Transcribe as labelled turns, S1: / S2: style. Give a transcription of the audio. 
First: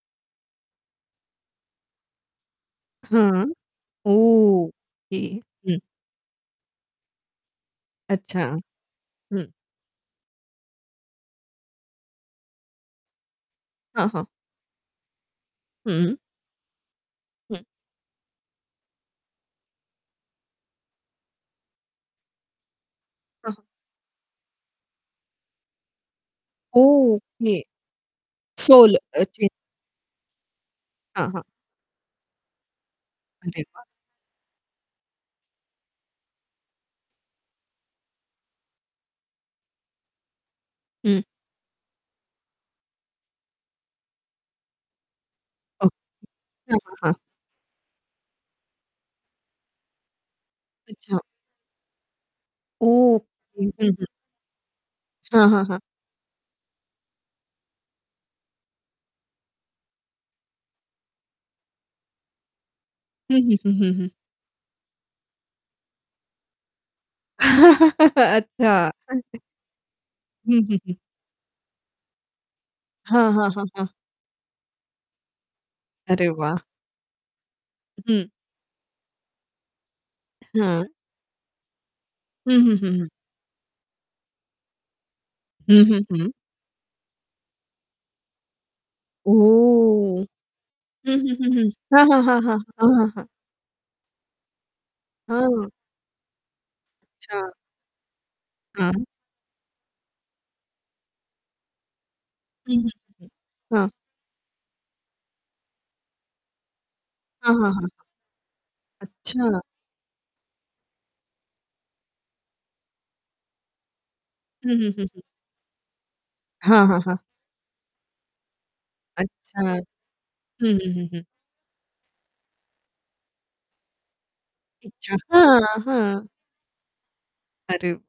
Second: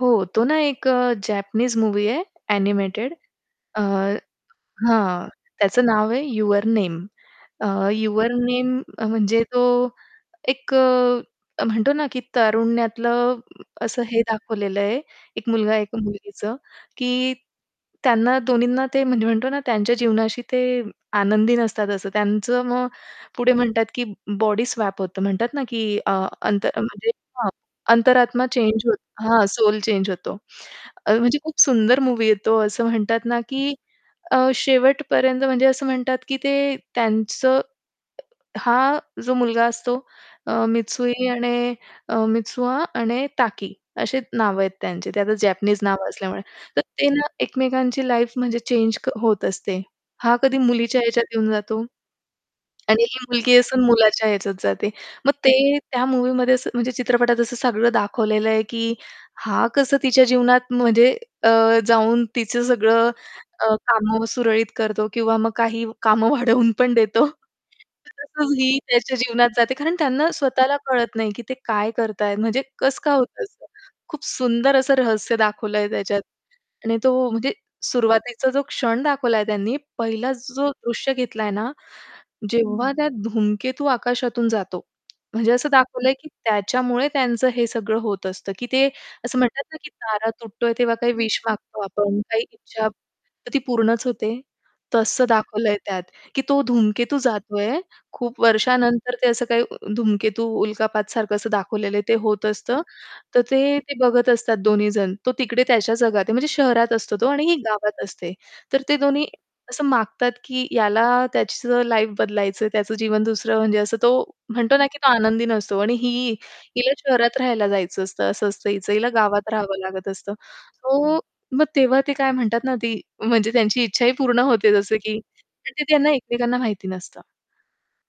S1: हो. तो ना एक जॅपनीज मूव्ही आहे, एनिमेटेड.
S2: हां.
S1: अ,
S2: ओके.
S1: हां,
S2: हं.
S1: त्याचं नाव आहे युवर नेम. अ, युवर
S2: अच्छा.
S1: नेम म्हणजे
S2: हं.
S1: तो एक अ, म्हणतो ना, की तारुण्यातलं असं
S2: हां,
S1: हे
S2: हां.
S1: दाखवलेलं आहे, एक मुलगा एक
S2: हं.
S1: मुलगीचं, की
S2: हं.
S1: त्यांना दोन्हीना ते म्हणजे म्हणतो ना त्यांच्या जीवनाशी ते आनंदी नसतात. असं त्यांचं, मग पुढे
S2: हां, हां.
S1: म्हणतात, की बॉडी स्वॅप होतं म्हणतात ना, की अ, अंत म्हणजे अ,
S2: ओके.
S1: अंतरात्मा चेंज
S2: सोल
S1: होत
S2: अ,
S1: हां,
S2: चें
S1: सोल चेंज होतो. अ,
S2: हां,
S1: म्हणजे
S2: हां.
S1: खूप सुंदर मूव्ही आहे तो. असं म्हणतात ना,
S2: अरे
S1: की
S2: वाह!
S1: अ, शेवटपर्यंत म्हणजे असं म्हणतात, की ते त्यांचं हा जो मुलगा असतो अ,
S2: हं.
S1: मित्सुई आणि अ, मित्सुआ आणि ताकी अशी नावं आहेत त्यांची. ते आता जॅपनीज नाव
S2: ओके.
S1: असल्यामुळे,
S2: हं,
S1: तर
S2: हं,
S1: ते
S2: हं.
S1: ना एकमेकांची लाईफ म्हणजे चेंज क होत असते. हा कधी मुलीच्या
S2: अच्छा.
S1: ह्याच्यात येऊन जातो. आणि ही
S2: ओके.
S1: मुलगी
S2: हं,
S1: असून
S2: हं.
S1: मुलाच्या ह्याच्यात जाते. मग
S2: हां, हां,
S1: ते
S2: हां.
S1: त्या मूव्हीमध्ये असं म्हणजे चित्रपटात असं सगळं दाखवलेलं आहे, की हा कसं तिच्या जीवनात म्हणजे अ, जाऊन तिचं सगळं
S2: हं, हं, हं,
S1: अ,
S2: हं, हं.
S1: कामं सुरळीत करतो किंवा मग काही कामं वाढवून पण देतो. तसंच
S2: अच्छा!
S1: ही
S2: अ,
S1: त्याच्या
S2: ते
S1: जीवनात जाते. कारण त्यांना
S2: हं,
S1: स्वतःला
S2: हं, हं.
S1: कळत नाही, की ते काय करत आहेत? म्हणजे कसं काय
S2: हां,
S1: होतं
S2: हां,
S1: असं?
S2: हां, हां.
S1: खूप सुंदर असं रहस्य दाखवलं आहे त्याच्यात.
S2: अरे वाह!
S1: आणि तो म्हणजे
S2: हं, हं.
S1: सुरुवातीचा जो क्षण दाखवलाय त्यांनी, पहिला जो
S2: हं.
S1: दृश्य घेतलाय ना,
S2: हं, हं,
S1: जेव्हा
S2: हं,
S1: त्या
S2: हं.
S1: धूमकेतू आकाशातून जातो, म्हणजे असं
S2: हं, हं,
S1: दाखवलं आहे, की
S2: हं.
S1: त्याच्यामुळे त्यांचं हे सगळं होत असतं, की ते असं म्हणतात ना, की
S2: ओह!
S1: तारा तुटतोय तेव्हा काही
S2: हं, हं,
S1: विश
S2: हं, हं.
S1: मागतो
S2: हां,
S1: आपण,
S2: हां, हां,
S1: काही
S2: हां,
S1: इच्छा,
S2: हां, हां.
S1: तर ती पूर्णच होते. तसं दाखवलं
S2: हं.
S1: आहे त्यात, की तो धूमकेतू
S2: अच्छा.
S1: जातो आहे. खूप
S2: हं.
S1: वर्षानंतर ते असं काही धूमकेतू, उल्कापातसारखं असं दाखवलेलं आहे ते होत
S2: हं,
S1: असतं.
S2: हं,
S1: तर
S2: हं.
S1: ते,
S2: हां.
S1: ते बघत असतात दोन्ही जण. तो तिकडे त्याच्या जगात आहे म्हणजे शहरात असतो तो, आणि
S2: हां,
S1: ही
S2: हां, हां, हां.
S1: गावात असते. तर ते दोन्ही
S2: अच्छा.
S1: असं मागतात, की याला त्याचं लाईफ बदलायचं आहे, त्याचं जीवन दुसरं म्हणजे असं तो
S2: हं,
S1: म्हणतो ना,
S2: हं,
S1: की
S2: हं,
S1: तो
S2: हं.
S1: आनंदी नसतो आणि ही
S2: हां,
S1: हिला
S2: हां, हां.
S1: शहरात राहायला जायचं असतं असं असतं हिचं हिला गावात
S2: अच्छा.
S1: राहावं लागत असतं.
S2: हं, हं, हं,
S1: सो
S2: हं.
S1: मग तेव्हा ते काय म्हणतात ना, ती म्हणजे त्यांची इच्छा ही पूर्ण होते. जसं
S2: इच्छा.
S1: की
S2: हां,
S1: ते त्यांना
S2: हां.
S1: एकमेकांना माहिती नसतं.
S2: अरे